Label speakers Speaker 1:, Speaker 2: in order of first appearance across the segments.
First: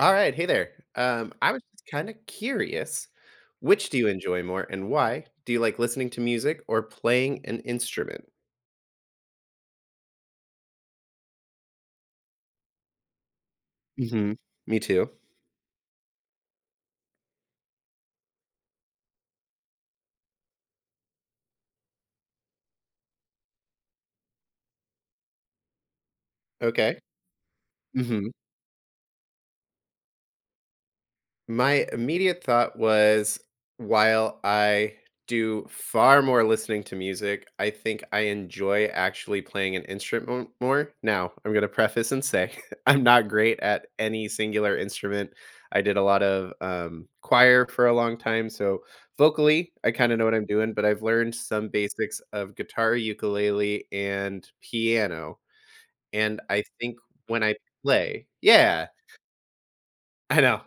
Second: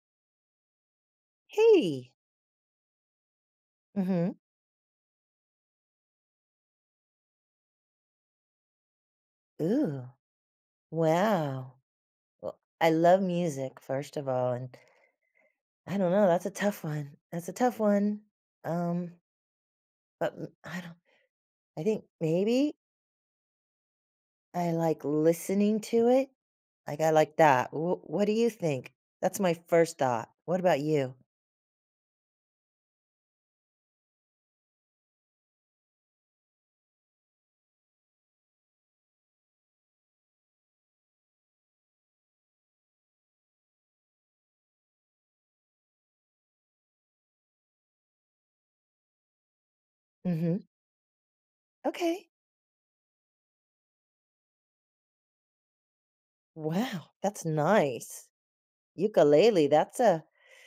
Speaker 1: Alright, hey there. Um, I was just
Speaker 2: Hey.
Speaker 1: kinda curious, which do you
Speaker 2: Mhm.
Speaker 1: enjoy more and why? Do you like listening to music or playing an instrument?
Speaker 2: Ooh, wow. Wel I love music, first of
Speaker 1: Mhm.
Speaker 2: all, and
Speaker 1: Me too.
Speaker 2: I don't know. That's a tough one. That's a tough one, um but m I don't I think, maybe? I like listening to it-
Speaker 1: Okay.
Speaker 2: like, I like that. W what do
Speaker 1: Mhm.
Speaker 2: you think? That's my first thought. What about you?
Speaker 1: My immediate thought was, while I do far more listening to music, I think I enjoy actually playing an instrument more. Now, I'm gonna preface and say, I'm not great at any singular instrument. I did a lot of, um, choir for a long time, so, vocally, I kinda know what I'm
Speaker 2: Mhm.
Speaker 1: doing, but I've learned some basics
Speaker 2: Okay.
Speaker 1: of guitar, ukulele, and piano. And I think
Speaker 2: Wow,
Speaker 1: when
Speaker 2: that's
Speaker 1: I play
Speaker 2: nice.
Speaker 1: Yeah.
Speaker 2: Ukulele, that's a
Speaker 1: I know.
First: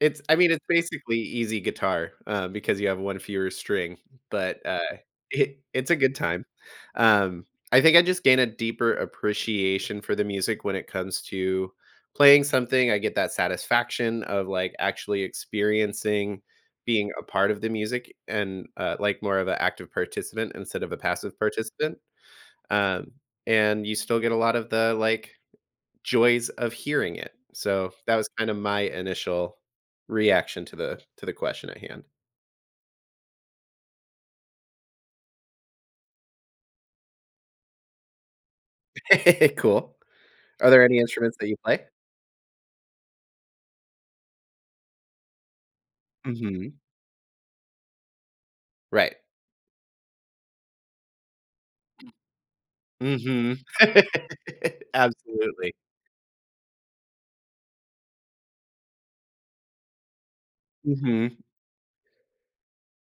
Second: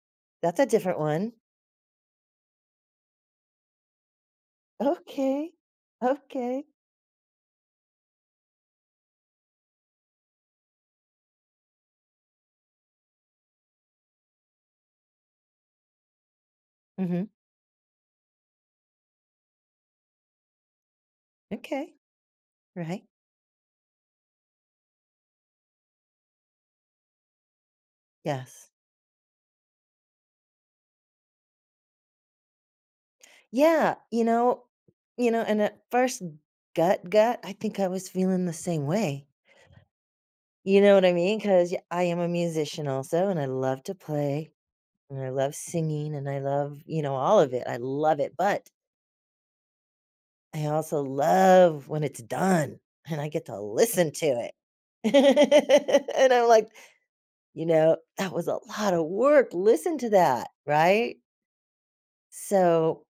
Speaker 1: It's I mean,
Speaker 2: that's
Speaker 1: it's
Speaker 2: a different
Speaker 1: basically
Speaker 2: one.
Speaker 1: easy guitar, uh, because you have one fewer string, but, uh,
Speaker 2: Okay.
Speaker 1: it it's a good time.
Speaker 2: Okay.
Speaker 1: Um, I think I just gain a deeper appreciation for the music when it comes to playing something- I get that satisfaction of, like, actually experiencing being a
Speaker 2: Mhm.
Speaker 1: part of the music and, uh, like, more of a active participant instead of a passive
Speaker 2: Okay.
Speaker 1: participant.
Speaker 2: Right.
Speaker 1: Um, and you still get a lot of the, like, joys of hearing it. So that was kinda
Speaker 2: Yes.
Speaker 1: my initial reaction to the to the question at hand.
Speaker 2: Yeah, you know you know, and at first gut, gut, I think I was feeling the same way.
Speaker 1: Cool. Are
Speaker 2: You
Speaker 1: there
Speaker 2: know
Speaker 1: any
Speaker 2: what I
Speaker 1: instruments
Speaker 2: mean,
Speaker 1: that you
Speaker 2: 'cause
Speaker 1: play?
Speaker 2: I am a musician also, and I love to play, and I love singing, and I
Speaker 1: Mhm.
Speaker 2: love, you know, all of it. I love it. But
Speaker 1: Right.
Speaker 2: I also love when it's done and I get
Speaker 1: Mhm.
Speaker 2: to listen to it.
Speaker 1: Absolutely.
Speaker 2: And I'm like, you know, "That was a lot of work, listen to that," right?
Speaker 1: Mhm.
Speaker 2: So,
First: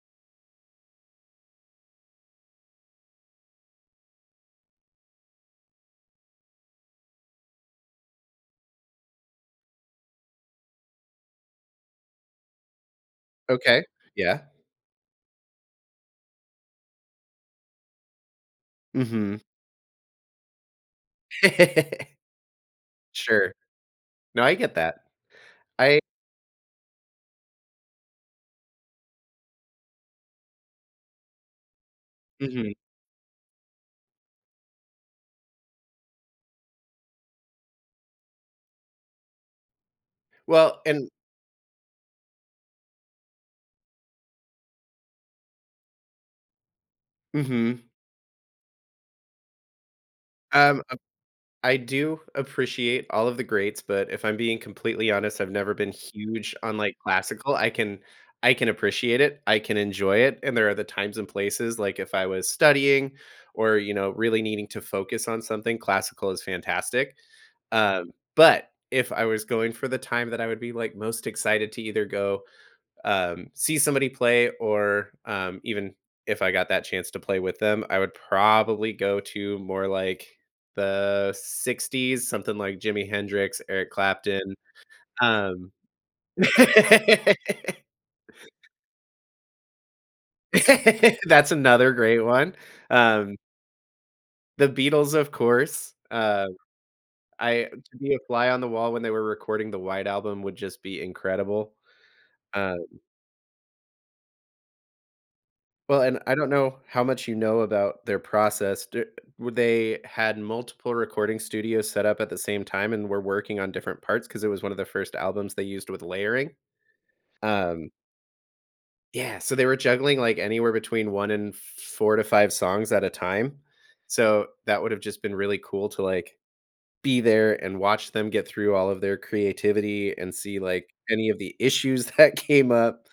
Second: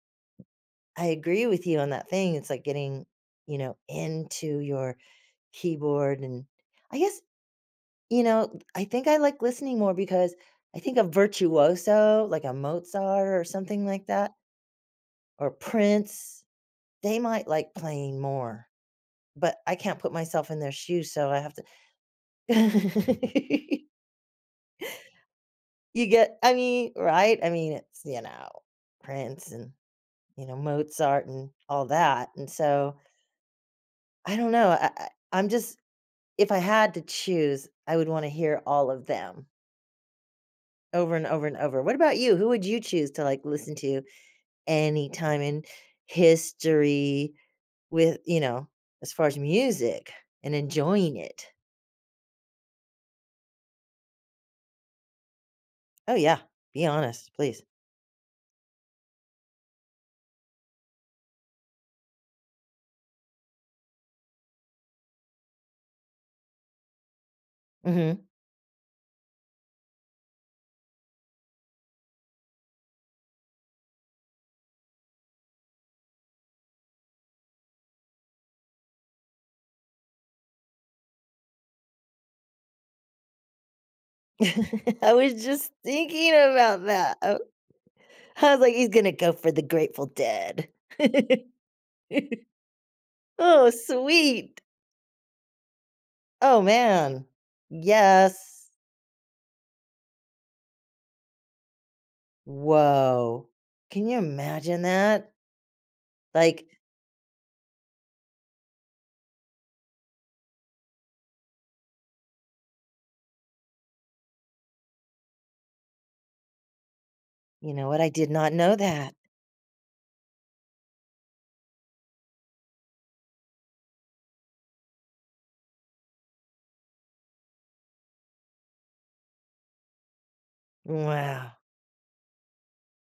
Speaker 2: I agree with you on that thing, it's like getting, you know, into your keyboard and I guess, you know, I think I like listening more because I think of Virtuoso, like a Mozart or
Speaker 1: Okay.
Speaker 2: something like that
Speaker 1: Yeah.
Speaker 2: or Prince, they might like playing more.
Speaker 1: Mhm.
Speaker 2: But I can't put myself in their shoes, so I have to
Speaker 1: Sure. No I get that. I
Speaker 2: You get I mean, right, I mean, it's, you know, Prince and, you know, Mozart and all that and
Speaker 1: Mhm.
Speaker 2: so I don't know, I I I'm just if I had to choose I would wanna hear all of them.
Speaker 1: Well and
Speaker 2: Over, and over, and over. What about you? Who would you choose to, like, listen to anytime in history
Speaker 1: Mhm.
Speaker 2: with you know, as far as music, and
Speaker 1: Um, uh
Speaker 2: enjoying it?
Speaker 1: I do appreciate all of the greats, but if I'm being completely honest, I've never been
Speaker 2: Oh, yeah.
Speaker 1: huge on,
Speaker 2: Be
Speaker 1: like,
Speaker 2: honest,
Speaker 1: classical.
Speaker 2: please.
Speaker 1: I can I can appreciate it. I can enjoy it, and there are the times and places, like, if I was studying or, you know, really needing to focus on something, classical is fantastic. Um,
Speaker 2: Mhm.
Speaker 1: but, if I was going for the time that I would be, like, most excited to either go, um, see somebody play, or, um even if I got that chance to play with them, I would probably go to more like the 60s' something like Jimi Hendrix, Eric Clapton.
Speaker 2: I was
Speaker 1: Um
Speaker 2: just thinking about that. I was like, "He's gonna go for the Grateful Dead."
Speaker 1: That's another great one. Um
Speaker 2: Oh, sweet.
Speaker 1: The Beatles, of course, um,
Speaker 2: Oh, man.
Speaker 1: I to be a fly on the
Speaker 2: Yes.
Speaker 1: wall when they were recording the White Album would just be incredible. Um
Speaker 2: Woah. Can you imagine that?
Speaker 1: Well, and I don't
Speaker 2: Like
Speaker 1: know how much you know about their process. D w they had multiple recording studios set up at the same time and were working on different parts- 'cause it was one of the first albums they used with layering.
Speaker 2: You know
Speaker 1: Um
Speaker 2: what? I did not know that.
Speaker 1: Yeah, so they were juggling, like, anywhere between 1 and 4 to 5 songs at a time. So, that would’ve just been really cool to, like, be there and watch them get through all of their creativity and see, like, any of
Speaker 2: Wow.
Speaker 1: the issues that came up.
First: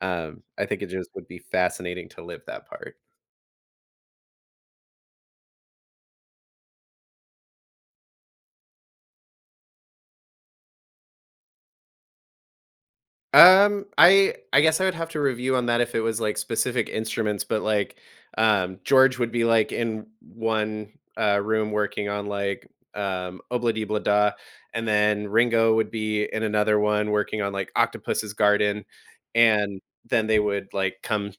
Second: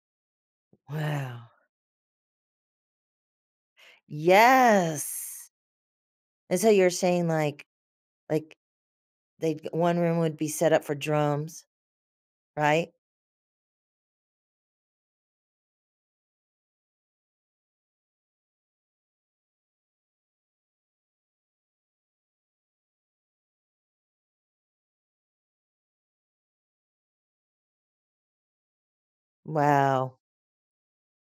Speaker 1: Um, I think it just would be
Speaker 2: Wow.
Speaker 1: fascinating to live that part.
Speaker 2: Yes! And so you're saying, like like, they'd 1 room would be set up for drums, right?
Speaker 1: Um, I I guess I would have to review on that if it was, like, specific instruments, but, like, um, George would be, like, in 1, uh, room working on, like, um, “Ob-La-Di, Ob-La-Da,” and then Ringo would be in another one working on, like, “Octopus's Garden.” And
Speaker 2: Wow.
Speaker 1: then they would, like, come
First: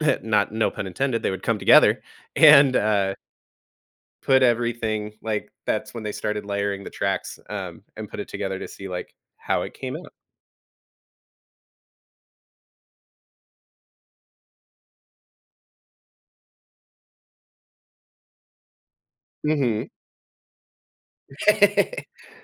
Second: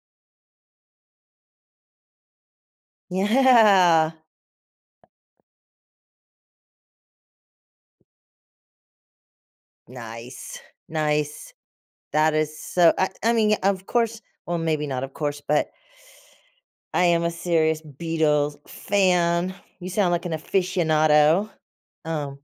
Speaker 1: not no pun intended- they would come together and, uh
Speaker 2: Yeah.
Speaker 1: put everything like, that's when they started layering the tracks, um, and put it together to see, like, how it came out.
Speaker 2: Nice. Nice. That is so I I mean, of course- well, maybe not of course- but, I am a serious Beatles fan.
Speaker 1: Mhm.
Speaker 2: You sound like an aficionado. Um,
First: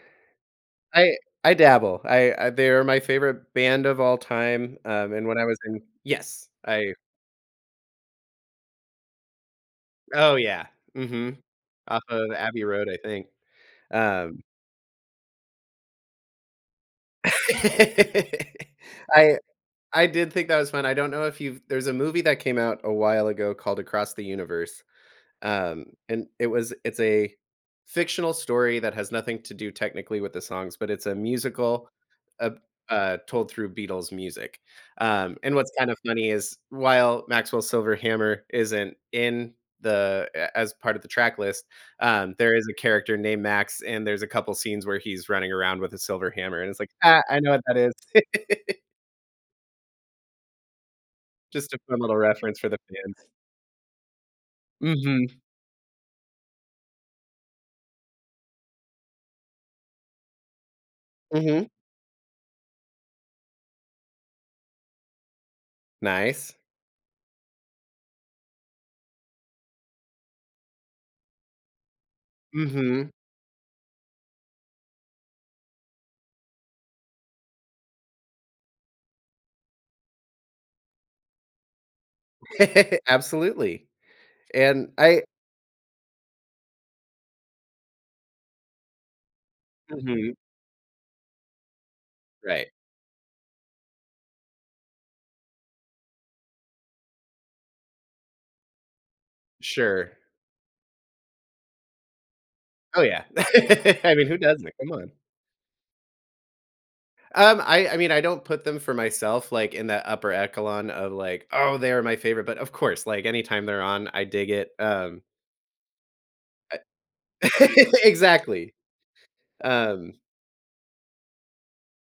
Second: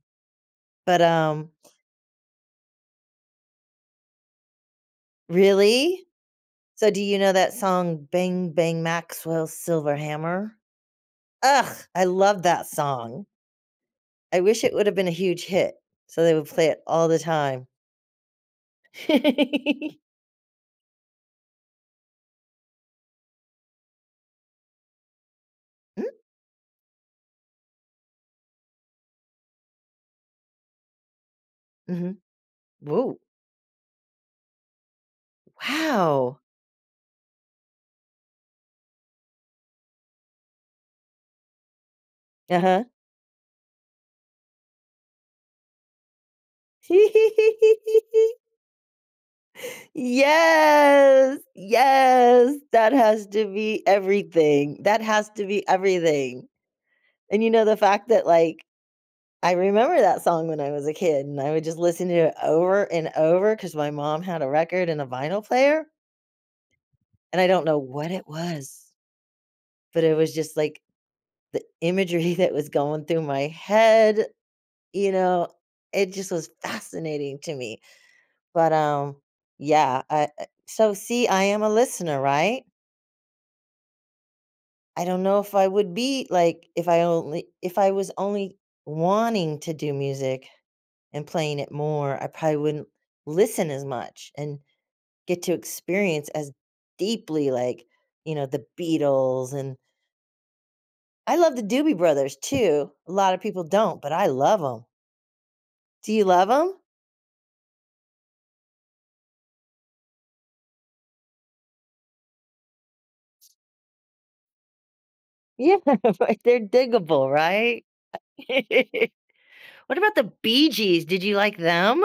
Speaker 2: but,
Speaker 1: I
Speaker 2: um
Speaker 1: I dabble. I I they're my favorite band of all time. Um, and when I was in
Speaker 2: Really?
Speaker 1: yes,
Speaker 2: So
Speaker 1: I
Speaker 2: do you know that song, "bang, bang, Maxwell's silver
Speaker 1: Oh,
Speaker 2: hammer"?
Speaker 1: yeah, mhm.
Speaker 2: Ugh!
Speaker 1: Off
Speaker 2: I
Speaker 1: of
Speaker 2: love
Speaker 1: Abbey
Speaker 2: that
Speaker 1: Road, I
Speaker 2: song.
Speaker 1: think.
Speaker 2: I
Speaker 1: Um
Speaker 2: wish it would have been a huge hit so they would play it all the time.
Speaker 1: I I did think that was fun. I don't know if you've there's a movie that came out a while ago called Across the Universe. Um,
Speaker 2: Mm?
Speaker 1: and it was it's a fictional story that has nothing to do technically with the songs, but it's a musical,
Speaker 2: Mhm.
Speaker 1: ab uh,
Speaker 2: Woah.
Speaker 1: told through Beatles music. Um, and what's kind of funny
Speaker 2: Wow!
Speaker 1: is, while Maxwell's Silver Hammer isn't in the a as part of the track list, um, there is a
Speaker 2: Uh-huh.
Speaker 1: character named Max, and there's a couple scenes where he's running around with a silver hammer, and it's like, "Ha, I know what that is."
Speaker 2: Yes,
Speaker 1: Just a fun little
Speaker 2: yes.
Speaker 1: reference for the
Speaker 2: That has
Speaker 1: fans.
Speaker 2: to be everything. That has
Speaker 1: Mhm.
Speaker 2: to be everything. And you know the fact that, like, I remember that song when I was a kid, and I would
Speaker 1: Mhm.
Speaker 2: just listen to it over and over, 'cause my mom had a record and a vinyl player
Speaker 1: Nice.
Speaker 2: and I don't know what it was but it was just like the imagery that was going
Speaker 1: Mhm.
Speaker 2: through my head, you know, it just was fascinating to me. But, um, yeah, I, uh So see, I am a listener, right?
Speaker 1: Absolutely, and
Speaker 2: I don't
Speaker 1: I
Speaker 2: know if I would be, like, if I only if I was only wanting to do
Speaker 1: Mhm.
Speaker 2: music and playing it more, I probably
Speaker 1: Right.
Speaker 2: wouldn't listen as much and get to experience as deeply, like, you know, the Beatles, and
Speaker 1: Sure.
Speaker 2: I love the Doobie Brothers too.
Speaker 1: Oh
Speaker 2: A
Speaker 1: yeah.
Speaker 2: lotta people don't, but
Speaker 1: I
Speaker 2: I
Speaker 1: mean, who
Speaker 2: love
Speaker 1: doesn't?
Speaker 2: 'em.
Speaker 1: Come on.
Speaker 2: Do you love 'em?
Speaker 1: Um, I I mean, I don't put them for myself, like, in that upper echelon of like, "Oh, they're my favorite," but of course, like, anytime they're on, I dig it, um
Speaker 2: Yeah, but they're
Speaker 1: I
Speaker 2: diggable, right?
Speaker 1: Exactly.
Speaker 2: What
Speaker 1: Um
Speaker 2: about the Bee Gees? Did you like them?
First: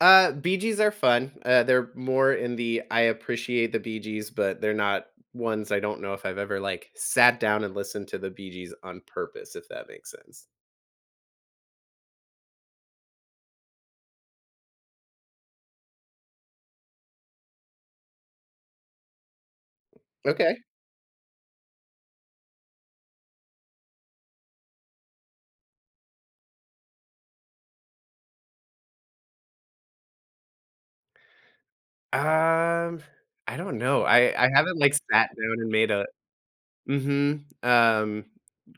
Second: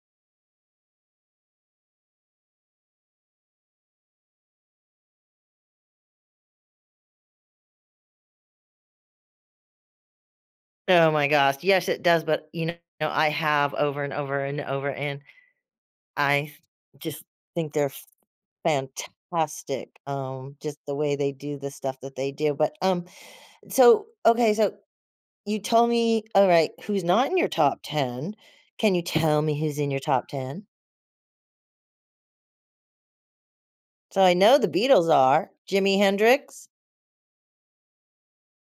Speaker 1: Uh, Bee Gees are fun, uh, they're more in the "I appreciate the Bee Gees," but they're not ones I don't know if I've ever, like, sat down and listened to the Bee Gees on purpose, if that makes sense.
Speaker 2: Oh my gosh, yes, it does, but, you know, I have over, and over, and over, and, I th just think they're fantastic, um,
Speaker 1: Okay.
Speaker 2: just the way they do the stuff that they do, but, um So, okay, so, you told me Alright, who's not in your top 10? Can you tell me who's in your top 10?
Speaker 1: Um, I don't know.
Speaker 2: So,
Speaker 1: I
Speaker 2: I
Speaker 1: I
Speaker 2: know the
Speaker 1: haven't, like,
Speaker 2: Beatles
Speaker 1: sat
Speaker 2: are.
Speaker 1: down and made
Speaker 2: Jimi
Speaker 1: a
Speaker 2: Hendrix?
Speaker 1: Mhm, um,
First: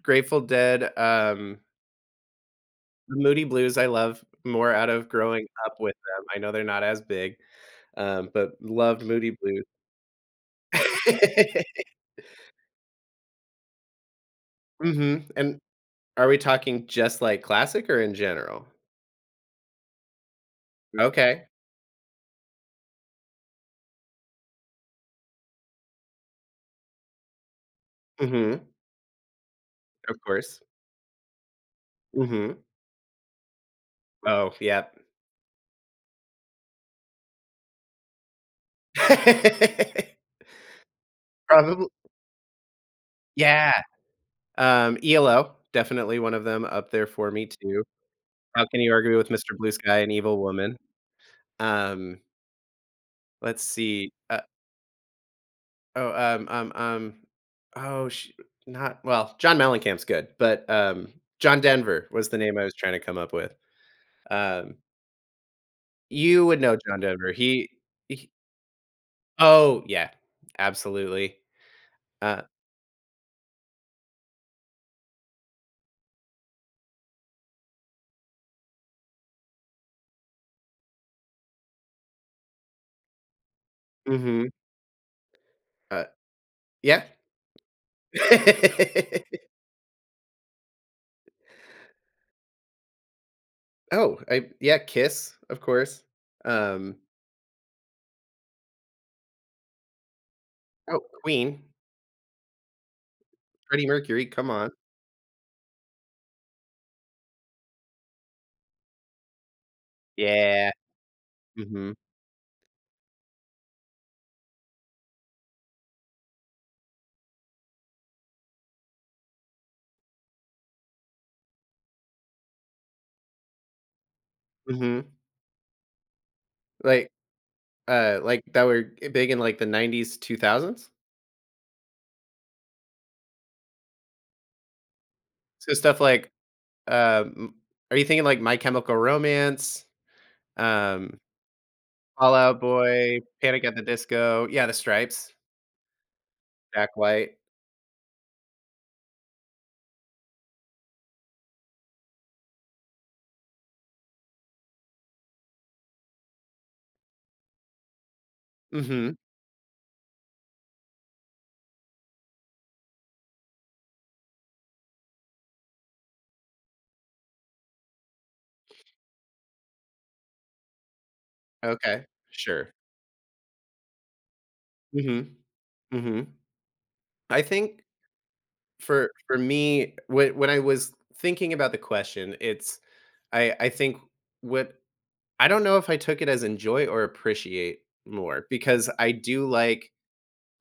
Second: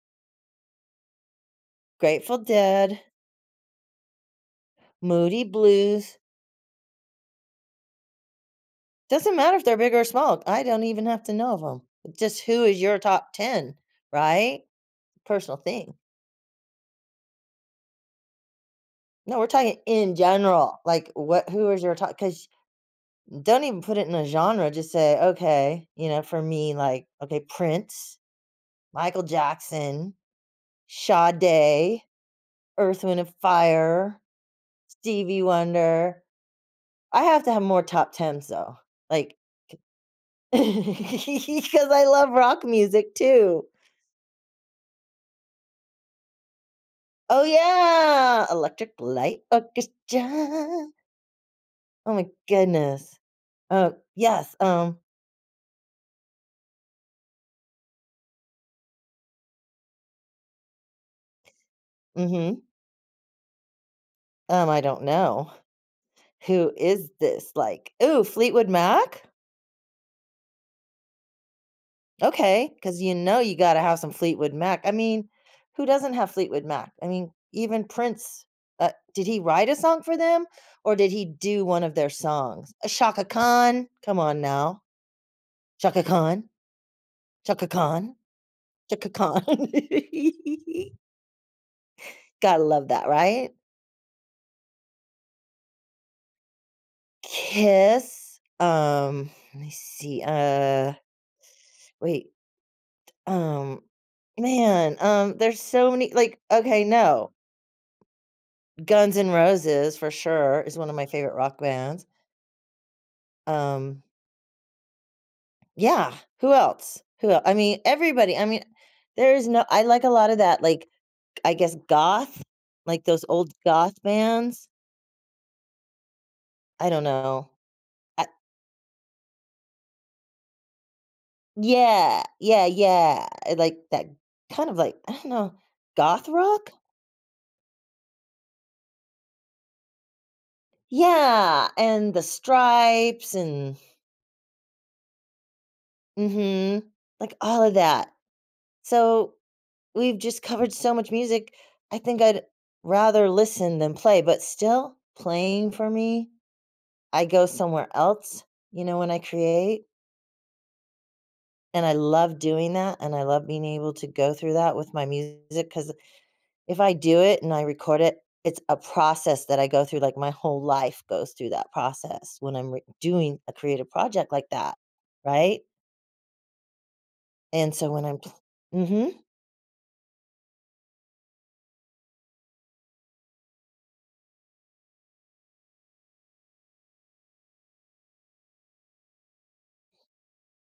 Speaker 1: Grateful Dead, um
Speaker 2: Grateful Dead.
Speaker 1: Moody Blues, I love, more out of
Speaker 2: Moody
Speaker 1: growing up with
Speaker 2: Blues.
Speaker 1: them. I know they're not as big, um, but love Moody
Speaker 2: Doesn't matter
Speaker 1: Blue
Speaker 2: if they're big, or small. I don't even have to know of 'em. Just, who is your top 10, right?
Speaker 1: Mhm,
Speaker 2: Personal
Speaker 1: and
Speaker 2: thing.
Speaker 1: Are we talking just like classic, or in general?
Speaker 2: No, we're talking in general. Like, what
Speaker 1: Okay.
Speaker 2: who is your top 'cause don't even put it in a genre. Just say, "Okay," you know, for me, like okay; Prince,
Speaker 1: Mhm.
Speaker 2: Michael Jackson,
Speaker 1: Of course.
Speaker 2: Sade,
Speaker 1: Mhm.
Speaker 2: Earth, Wind& Fire,
Speaker 1: Oh, yep.
Speaker 2: Stevie Wonder. I have to have more top 10, so like k 'cause I
Speaker 1: [unintelligible]
Speaker 2: love rock music too.
Speaker 1: Yeah. Um, ELO, definitely one of them up there for
Speaker 2: Oh
Speaker 1: me too.
Speaker 2: yeah,
Speaker 1: How can you
Speaker 2: Electric
Speaker 1: argue with
Speaker 2: Light
Speaker 1: Mr. Blue Sky, and Evil Woman?
Speaker 2: Orchestra. Oh
Speaker 1: Um
Speaker 2: my goodness.
Speaker 1: Let's
Speaker 2: Oh,
Speaker 1: see, uh
Speaker 2: yes, um
Speaker 1: Oh, um um um oh, shoot, not well, John Mellencamp's good, but, um, John Denver was the name
Speaker 2: Mhm.
Speaker 1: I was trying to come up with.
Speaker 2: Um,
Speaker 1: Um
Speaker 2: I don't know.
Speaker 1: You would
Speaker 2: Who
Speaker 1: know John
Speaker 2: is
Speaker 1: Denver.
Speaker 2: this?
Speaker 1: He
Speaker 2: Like ooh,
Speaker 1: h
Speaker 2: Fleetwood Mac?
Speaker 1: Oh, yeah. Absolutely. Uh
Speaker 2: Okay, 'cause you know you gotta have some Fleetwood Mac. I mean, who doesn't have Fleetwood Mac? I mean, even Prince, uh, did he write a song for them, or did he do one of their songs? Uh, Chaka Khan come on
Speaker 1: Mhm.
Speaker 2: now. Chaka
Speaker 1: Uh
Speaker 2: Khan.
Speaker 1: Yeah.
Speaker 2: Chaka Khan. Chaka Khan. Gotta love that, right?
Speaker 1: Oh, I yeah, Kiss, of course. Um
Speaker 2: Kiss, um, let me see. Uh,
Speaker 1: Oh, Queen.
Speaker 2: wait, um,
Speaker 1: Freddie Mercury, come on.
Speaker 2: man, um, there's so many, like okay, no. Guns N' Roses, for sure,
Speaker 1: Yeah.
Speaker 2: is one of my favorite rock
Speaker 1: Mhm.
Speaker 2: bands. Um Yeah. Who else? Who el I mean, everybody. I mean, there is no I like a lot of that, like, k I guess, goth, like those old goth bands.
Speaker 1: Mhm.
Speaker 2: I don't
Speaker 1: Like,
Speaker 2: know.
Speaker 1: uh,
Speaker 2: I
Speaker 1: like, that were e big in, like, the '90s, '2000s?
Speaker 2: Yeah. Yeah, yeah. E like that kind of like, I don't know,
Speaker 1: So, stuff
Speaker 2: goth
Speaker 1: like
Speaker 2: rock?
Speaker 1: um, m are you thinking, like, My Chemical Romance, um,
Speaker 2: Yeah. And The
Speaker 1: Fall Out Boy,
Speaker 2: Stripes
Speaker 1: Panic at
Speaker 2: and
Speaker 1: the Disco? Yeah, The Stripes.
Speaker 2: Mhm.
Speaker 1: Jack
Speaker 2: Like,
Speaker 1: White.
Speaker 2: all of that. So, we've just covered so much music. I think I'd rather listen than play, but still playing for me, I go somewhere else, you know, when
Speaker 1: Mhm.
Speaker 2: I create. And I love doing that, and I love being able to go through that with my music, 'cause if I do it and I record it, it's a process that I go through, like, my whole life goes through that
Speaker 1: Okay.
Speaker 2: process when
Speaker 1: Sure.
Speaker 2: I'm re doing a creative project like that.
Speaker 1: Mhm.
Speaker 2: Right?
Speaker 1: Mhm. I
Speaker 2: And
Speaker 1: think
Speaker 2: so when I'm pl
Speaker 1: for
Speaker 2: mhm.
Speaker 1: for me, when when I was thinking about the question, it's I I think what I don't know if I took it as enjoy or appreciate more because I do like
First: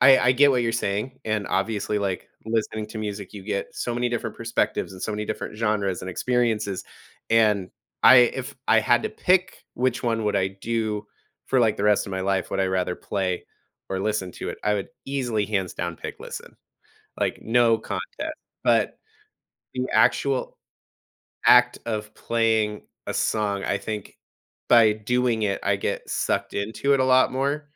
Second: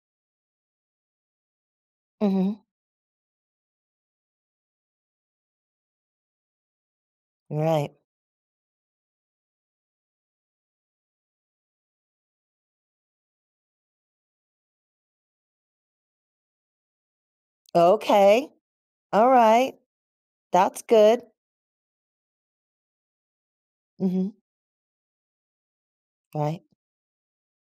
Speaker 1: I I get what you're saying, and obviously, like,
Speaker 2: Mhm.
Speaker 1: listening to music, you get so many different perspectives and so many different genres and experiences, and
Speaker 2: Right.
Speaker 1: I if I had to pick which one would I do for, like, the rest of my life, would I rather play or listen to it, I would easily hands down pick listen. Like, no contest.
Speaker 2: Okay.
Speaker 1: But
Speaker 2: Alright.
Speaker 1: the actual
Speaker 2: That's good.
Speaker 1: act of playing a song, I think
Speaker 2: Mhm.
Speaker 1: by doing it, I get sucked
Speaker 2: Right.
Speaker 1: into it a lot more,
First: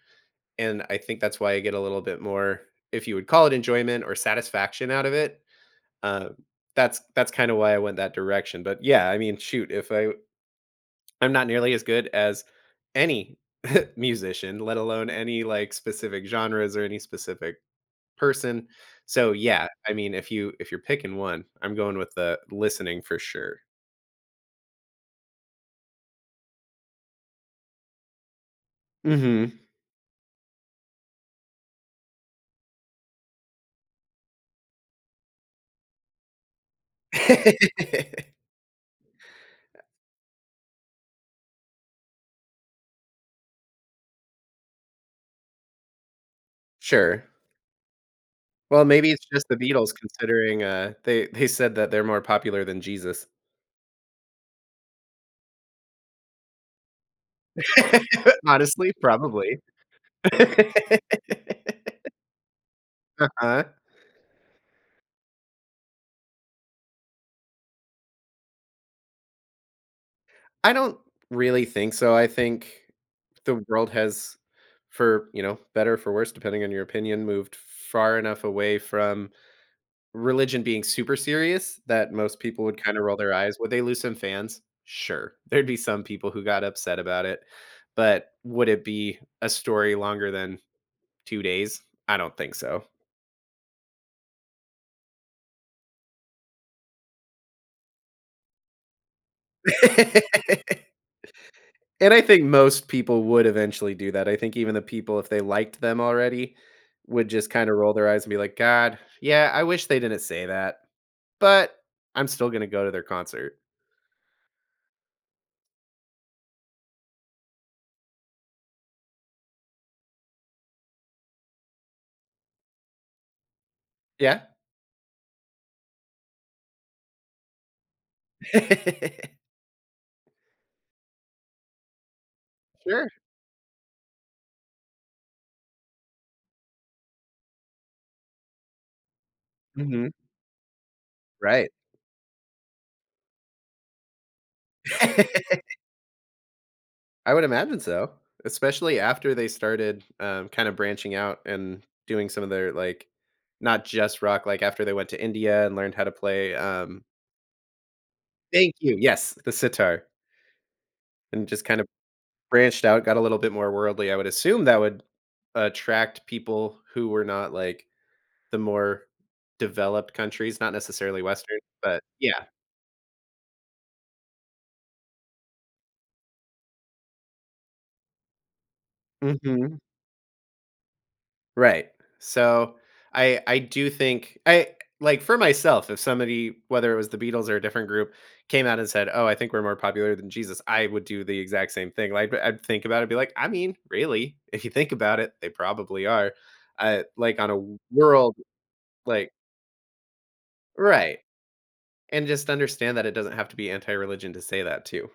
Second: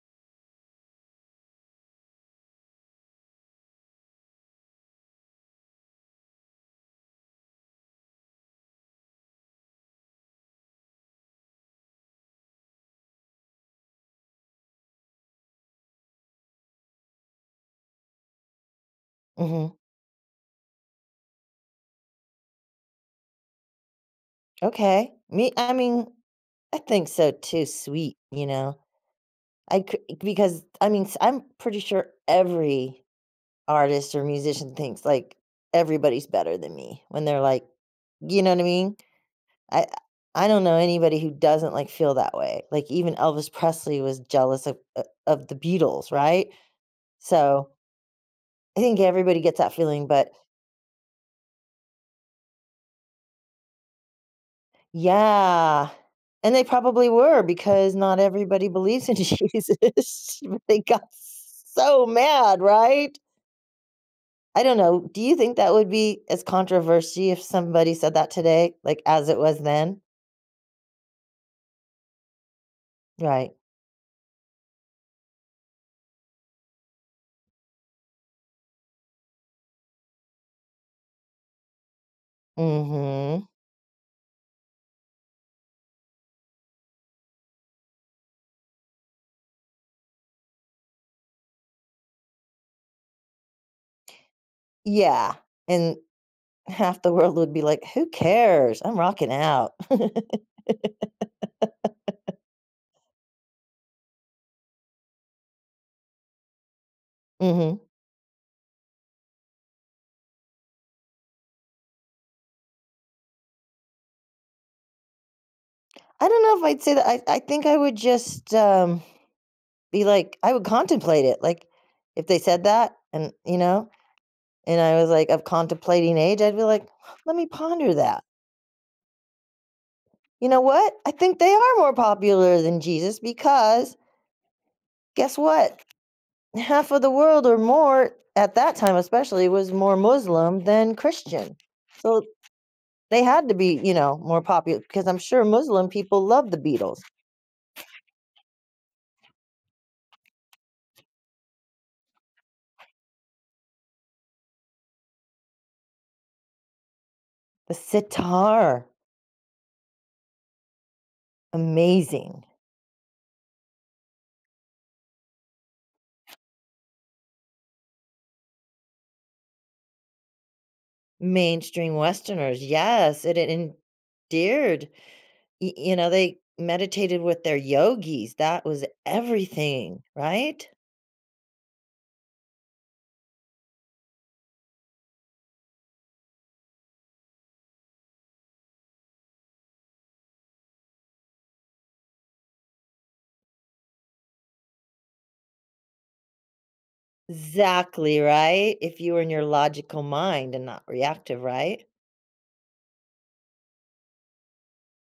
Speaker 1: and I think that's why I get a little bit more, if you would call it, enjoyment or satisfaction out of it, um, that's that's kinda why I went that direction, but, yeah, I mean, shoot, if I I'm not nearly as good as any musician, let alone any, like, specific genres or any specific person. So, yeah,
Speaker 2: Mhm.
Speaker 1: I mean, if you if you're picking one, I'm going with the listening for sure.
Speaker 2: Okay. Me I mean, I think so too sweet, you know?
Speaker 1: Mhm.
Speaker 2: I c because, t I mean, s I'm pretty sure every artist or musician thinks, like, "Everybody's better than me." When they're like you know, what I mean? I I I don't know anybody who doesn't, like, feel that way. Like, even Elvis Presley was jealous of, uh, of the Beatles, right?
Speaker 1: Sure.
Speaker 2: So I
Speaker 1: Well,
Speaker 2: think
Speaker 1: maybe it's
Speaker 2: everybody
Speaker 1: just
Speaker 2: gets
Speaker 1: the
Speaker 2: that
Speaker 1: Beatles
Speaker 2: feeling, but
Speaker 1: considering, uh, they they said that they're more popular than Jesus.
Speaker 2: Yeah, and they probably were because not everybody
Speaker 1: Honestly,
Speaker 2: believes in
Speaker 1: probably.
Speaker 2: Jesus. They got s so mad, right?
Speaker 1: Uh-huh.
Speaker 2: I don't know. Do you think that would be as controversy if somebody said that today, like, as it was then?
Speaker 1: I don't really think so. I think
Speaker 2: Right.
Speaker 1: the world has, for, you know, better or for worst, depending on your opinion, moved f far enough away from religion being super serious that most people would kinda roll their
Speaker 2: Mhm.
Speaker 1: eyes. Would they lose some fans? Sure. There'd be some people who got upset about it, but would it be a story longer than 2 days? I don't think so.
Speaker 2: Yeah, and, half the world would be like, "Who cares? I'm rocking out."
Speaker 1: And I think most people would eventually do that. I think even the people, if they liked them already, would just kinda
Speaker 2: Mhm.
Speaker 1: roll their eyes and be like, "God. Yeah, I wish they didn't say that, but, I'm still gonna go to their concert."
Speaker 2: I don't know if I'd say that. I I think I would just, um, be like I would contemplate it, like, if they said that and, you know,
Speaker 1: Yeah.
Speaker 2: and I was like of contemplating age, I'd be like, "Let me ponder that." You know what? I think they are more popular than
Speaker 1: Sure.
Speaker 2: Jesus, because guess what? Half of the world or more, at that time, especially, was more
Speaker 1: Mhm.
Speaker 2: Muslim than Christian.
Speaker 1: Right.
Speaker 2: So, they had to be, you know, more popu 'cause I'm sure Muslim people loved the Beatles.
Speaker 1: I would imagine so. Especially after they started, um, kinda branching out and doing some of their, like, not just rock, like, after they went to India and learned how to play, um
Speaker 2: The
Speaker 1: Thank
Speaker 2: sitar.
Speaker 1: you Yes, the sitar. And just kind of
Speaker 2: Amazing.
Speaker 1: branched out, got a little bit more worldly. I would assume that would attract people who were not, like, the more developed countries, not necessarily Western.
Speaker 2: Mainstream
Speaker 1: But, yeah.
Speaker 2: Westerners, yes, i d endeared. Y you know, they meditated with their yogis. That was
Speaker 1: Mhm.
Speaker 2: everything. Right?
Speaker 1: Right. So, I I do think I like, for myself, if somebody, whether it was the Beatles or a different group came out and said, "Oh, I think we're more popular than Jesus," I would do the exact same thing. Like, I'd think about it and be like, "I mean, really, if you think about it, they probably are." Uh, like, on a w
Speaker 2: 'Xactly,
Speaker 1: world
Speaker 2: right? If you were in
Speaker 1: like
Speaker 2: your logical mind and not
Speaker 1: Right.
Speaker 2: reactive, right?
Speaker 1: And just understand that it doesn't have to be anti-religion to say that too.